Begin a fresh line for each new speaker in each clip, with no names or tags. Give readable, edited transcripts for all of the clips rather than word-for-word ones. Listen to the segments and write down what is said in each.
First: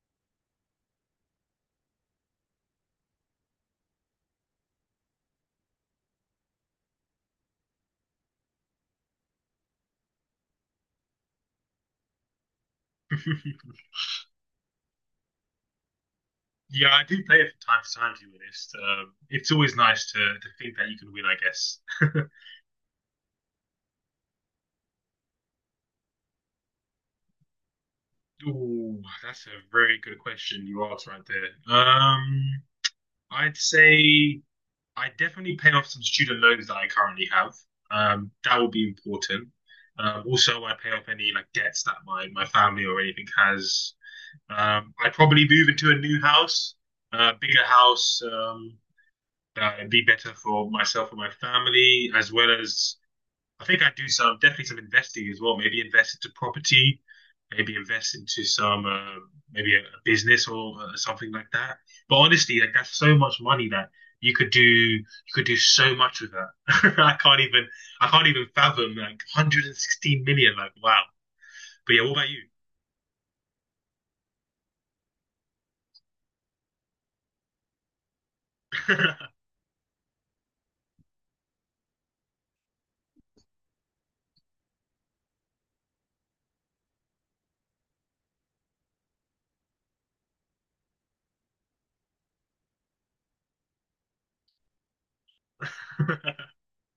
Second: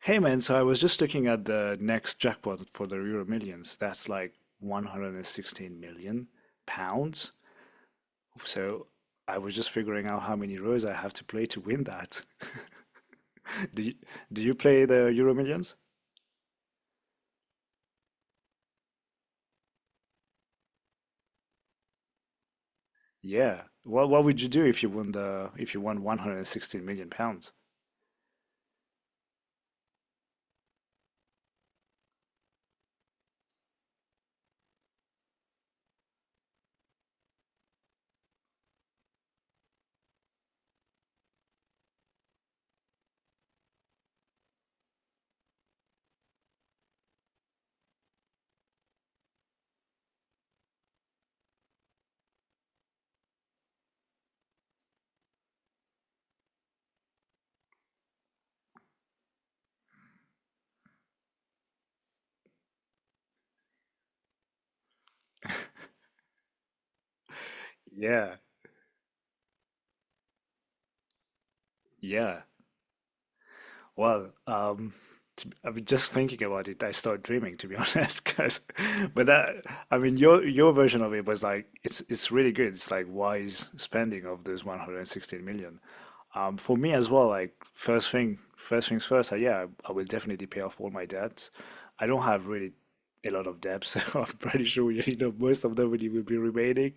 Hey man, so I was just looking at the next jackpot for the Euro Millions. That's like 116 million pounds. So I was just figuring out how many rows I have to play to win that. Do you, do you play the Euro Millions?
Yeah, I do play it from time to time, to be honest. It's always nice to think that you can win, I guess.
Yeah. What would you do if you won £116 million?
Ooh, that's a very good question you asked right there. I'd say I definitely pay off some student loans that I currently have. That would be important. Also, I pay off any like debts that my family or anything has. I'd probably move into a new house, a bigger house. That would be better for myself and my family, as well as I think I'd do some definitely some investing as well. Maybe invest into property, maybe invest into some maybe a business or something like that. But honestly, like that's so much money that you could do so much with that. I can't even I can't
Yeah.
even fathom like 116 million. Like wow. But yeah, what
Yeah. Well, I mean, just thinking about it, I start dreaming, to be honest. Because, but that, I mean, your version of it was like it's really good. It's like wise spending of those 116 million. For me as well, like first thing, first things first. I, yeah, I will definitely pay off all my debts. I don't have really a lot of debts. So I'm pretty sure you know most of them really will be remaining.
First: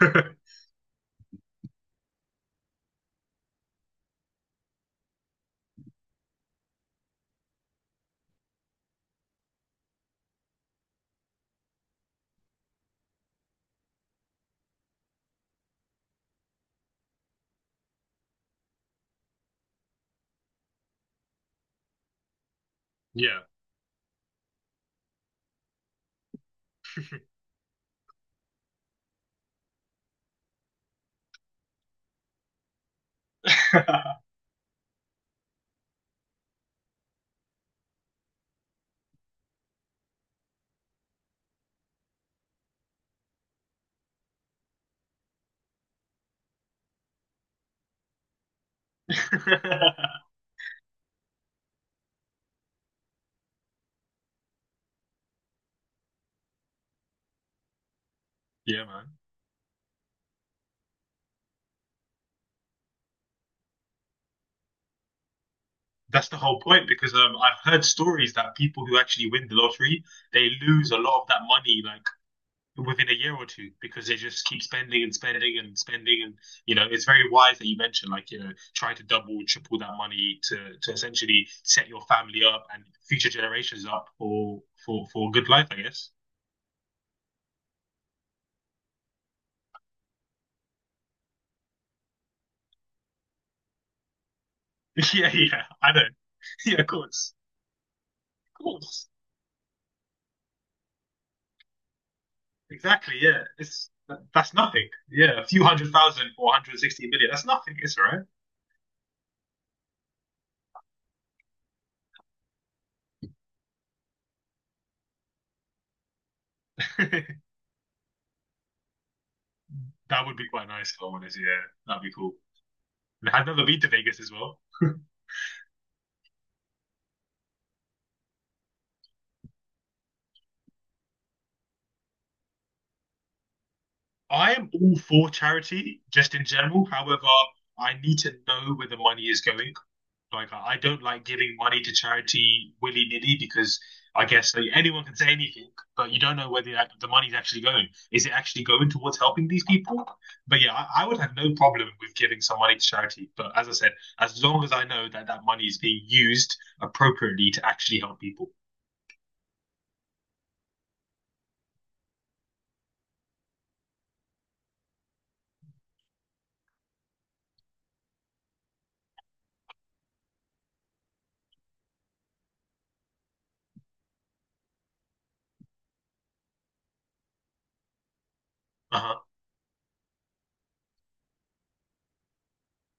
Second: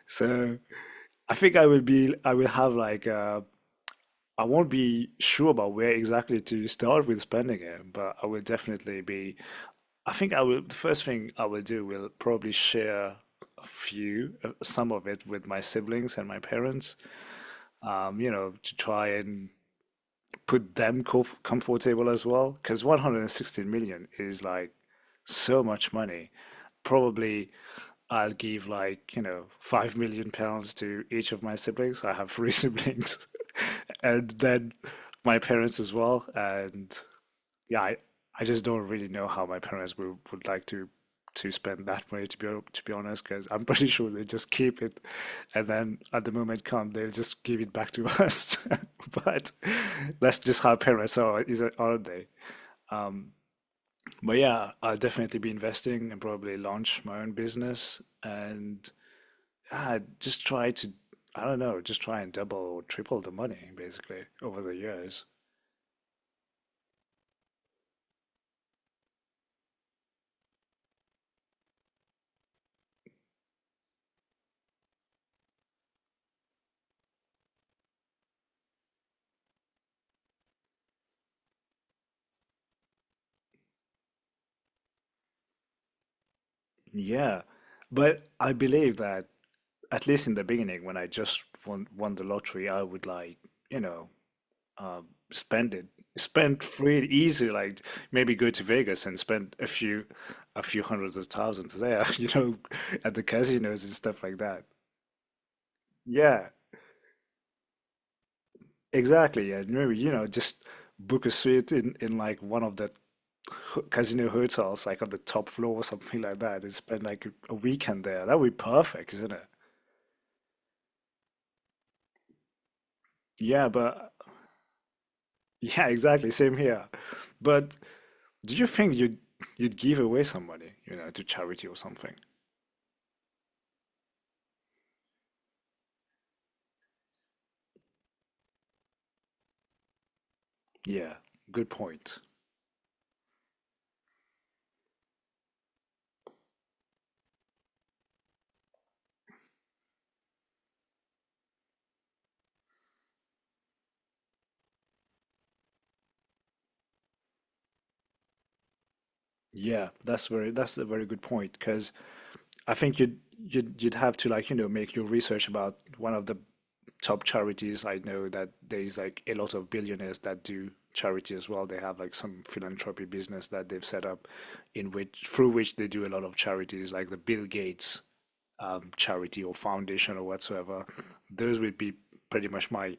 about you?
So I think I will be, I will have like I won't be sure about where exactly to start with spending it, but I will definitely be. I think I will. The first thing I will do will probably share a few, some of it with my siblings and my parents, you know, to try and put them comfortable as well. Because
Yeah.
116 million is like so much money. Probably I'll give like, you know, £5 million to each of my siblings. I have three siblings. And then my parents as well. And yeah, I just don't really know how my parents would like to spend that money to be honest, because I'm pretty sure they just keep it, and then at the moment come they'll just give it back to us. But that's just how parents are, is it, aren't they? But yeah, I'll definitely be investing and probably launch my own business.
Yeah,
And
man.
Just try to, I don't know, just try and double or triple the money basically over the years.
That's the whole point because I've heard stories that people who actually win the lottery, they lose a lot of that money like within a year or two because they just keep spending and spending and spending and you know it's very wise that you mentioned like you know try to double triple that money to essentially set your family up and future generations up for a good life, I guess.
Yeah. But I believe that at least in the beginning, when I just won the lottery, I would like, you know, uh,
Yeah,
spend it,
I know.
spend
Yeah,
free, easy, like maybe go
of
to Vegas
course,
and spend a few hundreds of thousands there. You know,
exactly.
at the
Yeah,
casinos and stuff like
that's
that.
nothing. Yeah, a few hundred thousand or
Yeah,
160 million, that's nothing. It's all
exactly. And maybe, you know, just book a suite in like one of the casino hotels, like on the top floor or something like that, and spend like
right.
a weekend there. That would be perfect, isn't it?
That would be quite nice if I'm honest. Yeah, that'd be cool. And I've never
Yeah,
been to
but
Vegas as well.
yeah, exactly. Same here. But do you think you'd give away some money, you know, to charity or something?
I am all for charity, just in general. However, I need to know where the money is going. Like, I don't
Yeah,
like giving
good
money to
point.
charity willy-nilly because I guess like, anyone can say anything, but you don't know where the money's actually going. Is it actually going towards helping these people? But yeah, I would have no problem with giving some money to charity. But as I said, as long as I know that that money is being used appropriately to actually help people.
Yeah, that's a very good point because I think you'd have to like, you know, make your research about one of the top charities. I know that there's like a lot of billionaires that do charity as well. They have like some philanthropy business that they've set up in which through which they do a lot of charities like the Bill Gates
Uh-huh.
charity or foundation or whatsoever. Those would be pretty much my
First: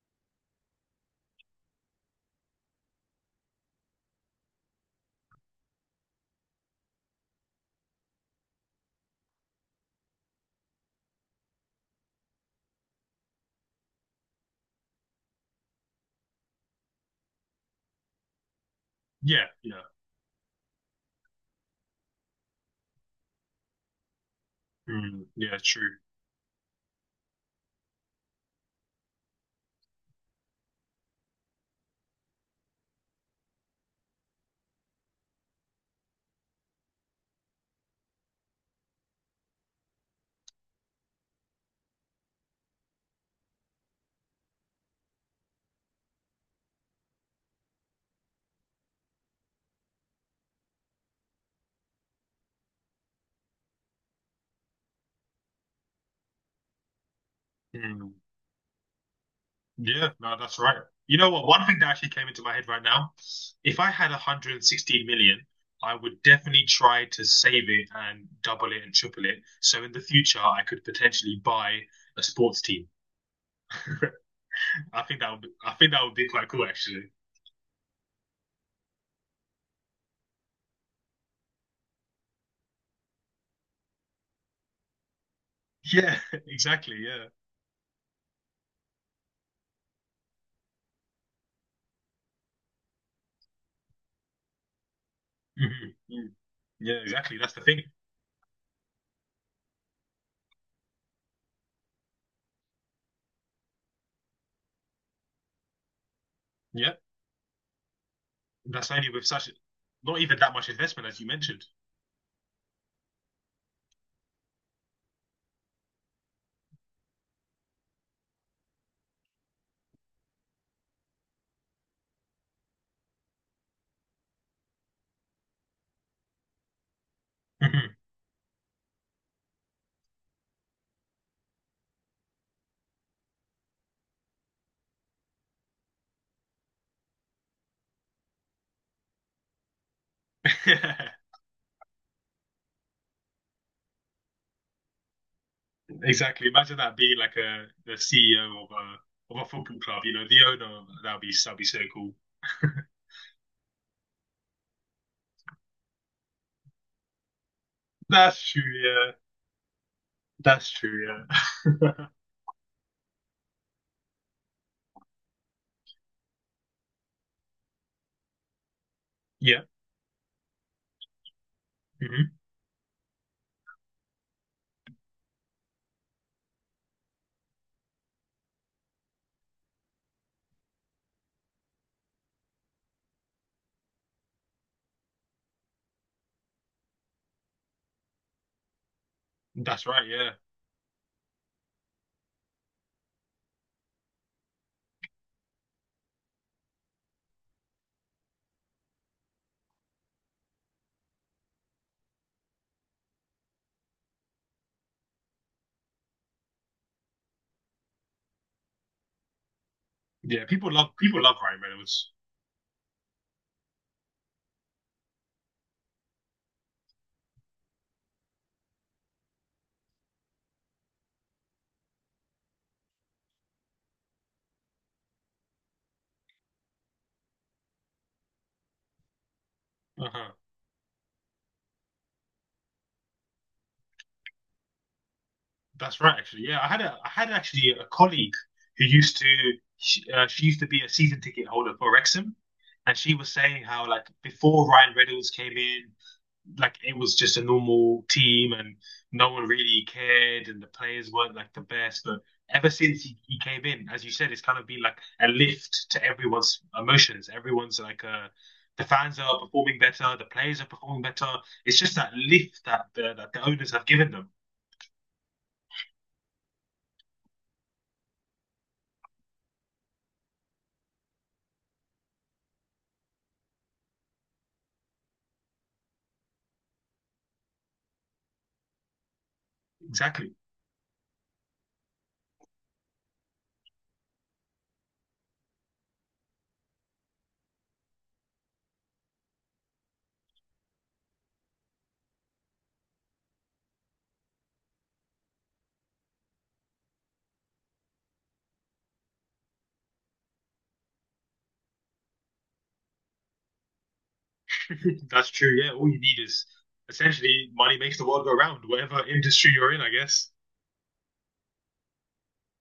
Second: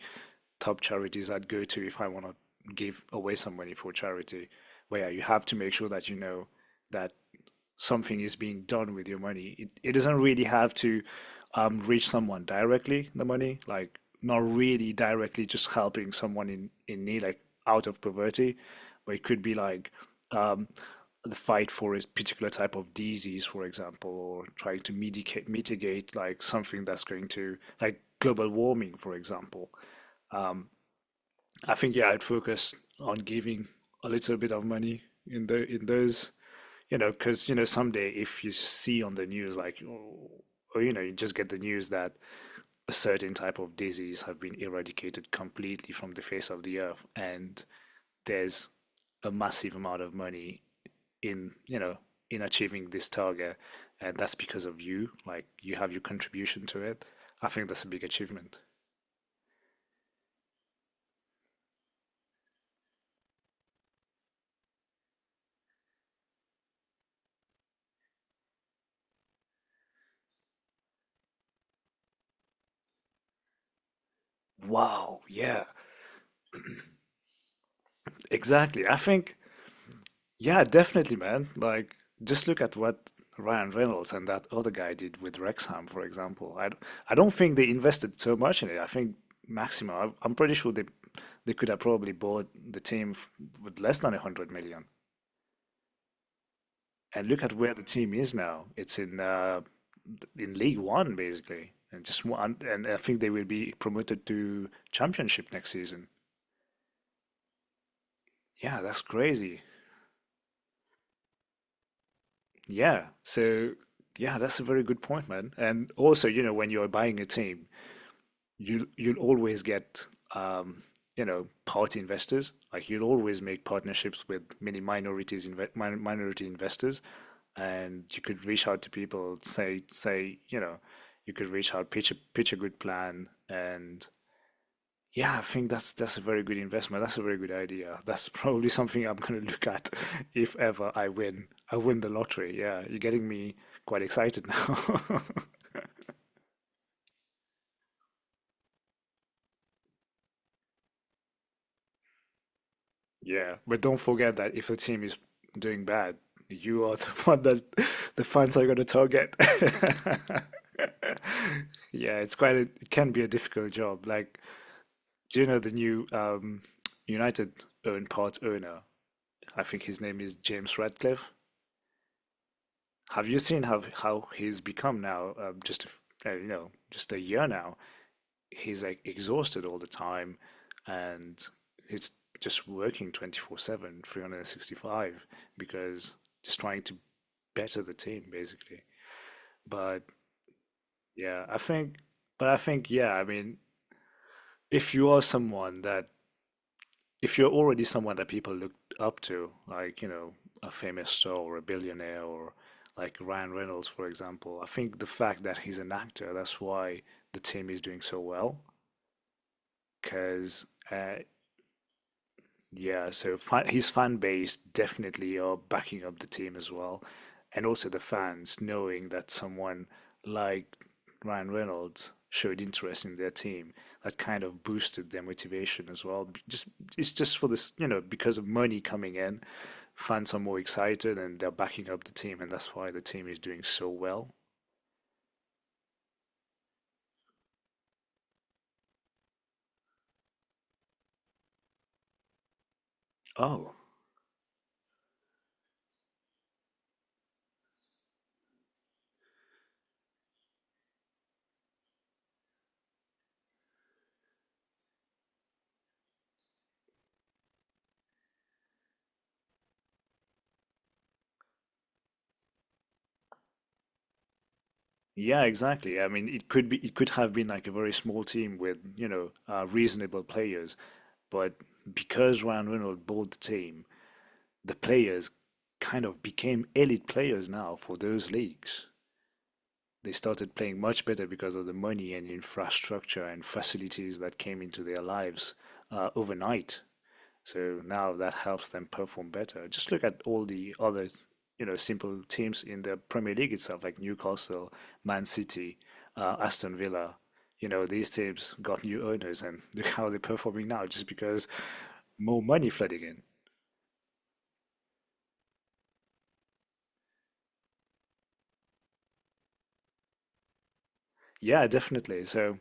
top charities I'd go to if I want to give away some money for charity. Where you have to make sure that you know that something is being done with your money. It doesn't really have to reach someone directly, the money, like not really directly, just helping someone in need, like out of poverty, but it could
Yeah,
be
yeah.
like um, the fight for a particular type of disease, for example, or trying to
Mm, yeah, true.
mitigate like something that's going to, like global warming, for example. I think, yeah, I'd focus on giving a little bit of money in those, you know, because, you know, someday if you see on the news, like, oh, or, you know, you just get the news that a certain type of disease have been eradicated completely from the face of the earth, and there's a massive amount of money in, you know, in achieving this target, and that's because of you, like, you have your contribution to it. I think that's a big
Mm,
achievement.
yeah, no, that's right. You know what? One thing that actually came into my head right now, if I had 116 million, I would definitely try to save it and double it and triple it. So in the future, I could potentially buy a sports team. I
Wow,
think that would be,
yeah.
I think that would be quite cool, actually.
Exactly. I think. Yeah, definitely, man. Like, just look at what Ryan Reynolds and that other guy did with Wrexham, for
Yeah,
example.
exactly.
I
Yeah.
don't think they invested so much in it. I think maximum, I, I'm pretty sure they could have probably bought the team f with less than 100 million.
Mhm, mm. Yeah,
And
exactly.
look at
That's the
where the
thing.
team is now. It's in League One, basically, and just one. And I think they will be promoted to Championship next season.
Yeah,
Yeah,
that's
that's
only with such
crazy.
not even that much investment as you mentioned.
Yeah. So yeah, that's a very good point, man. And also, you know, when you're buying a team, you'll always get um, you know, party investors. Like you'll always make partnerships with many minorities inve min minority investors,
Mhm.
and you could reach out to people, say, you know, you could reach out, pitch a good plan, and yeah, I think that's a very good investment. That's a very good idea. That's probably something I'm going to look at if ever I win. I win the lottery. Yeah, you're getting me quite excited now.
Exactly. Imagine that being like a the CEO of a football club. You know, the owner. That'd be so cool.
Yeah, but don't forget that if the team is doing bad, you are the one that the
That's
fans
true.
are going to
Yeah.
target.
That's true. Yeah.
Yeah, it's quite a, it can be a difficult job. Like, do you know the new United own part owner?
Yeah.
I think his name is James Radcliffe.
Hmm.
Have you seen how he's become now? Just a you know, just a year now. He's like exhausted all the time, and he's just working 24/7, 365, because just trying to better the team basically.
That's
But
right. Yeah.
yeah, I think, but I think yeah, I mean, if you are someone that if you're already someone that people look up to, like, you know, a famous star or a billionaire or like Ryan Reynolds, for example. I think the fact that he's an actor, that's why the team is doing so well.
Yeah.
Because
People love Ryan Reynolds.
yeah, so his fan base definitely are backing up the team as well. And also the fans knowing that someone like Ryan Reynolds showed interest in their team. That kind of boosted their motivation as well. B- Just it's just for this, you know, because of money coming in,
Uh-huh.
fans are more excited and they're backing up the team, and that's why the team is doing so well.
That's right. Actually, yeah. I had actually a colleague who used to she used to be a season ticket holder for Wrexham, and she was saying
Oh,
how like before Ryan Reynolds came in, like it was just a normal team and no one really cared and the players weren't like the best. But ever since he came in, as you said, it's kind of been like a lift to everyone's emotions. Everyone's like the fans are performing better, the players are performing better. It's just that lift that that the owners have given them.
yeah, exactly. I mean, it could have been like a very small team with, you know, reasonable players. But because Ryan Reynolds bought the team, the players kind of became elite players now for those leagues. They
Exactly.
started playing much better because of the money and infrastructure and facilities that came into their lives overnight. So now that helps them perform better. Just look at all the other, you know, simple teams in the Premier League itself, like Newcastle, Man City, Aston Villa. You know, these teams got new owners, and look how they're performing now just because more money flooded in.
That's true. Yeah, all you need is essentially money makes the world go round. Whatever industry you're in, I guess.
Yeah, definitely. So,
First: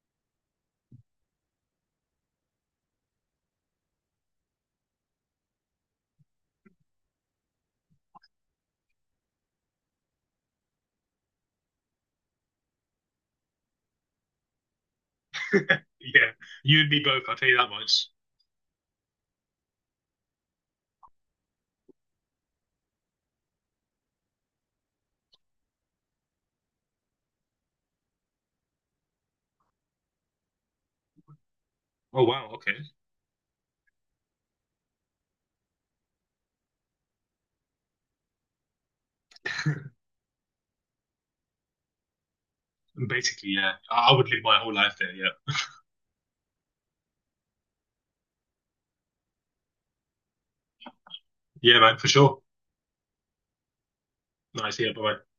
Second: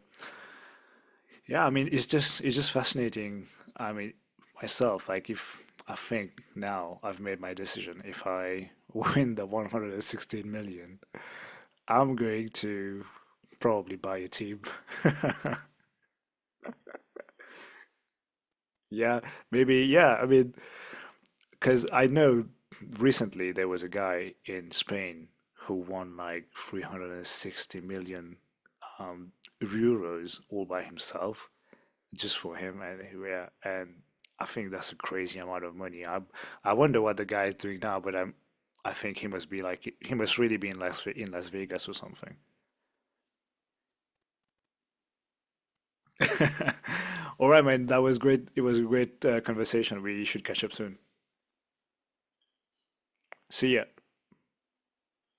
yeah, I mean, it's just fascinating. I mean, myself, like if I think now I've made my decision, if I win the 116 million, I'm going to probably buy a team.
Yeah, you and me both. I'll tell you that much.
Yeah, maybe, yeah, I mean, because I know recently there was a guy in Spain who won like 360 million um, euros all by himself.
Oh
Just
wow.
for
Okay.
him and yeah, and I think that's a crazy amount of money. I wonder what the guy is doing now, but I think he must be like he must really be in Las Vegas or something.
Basically, yeah. I would live my whole life there. Yeah.
All right, man, that was great. It was a great conversation. We should catch up soon.
Yeah, man, for sure.
See ya.
Nice. Yeah. Bye.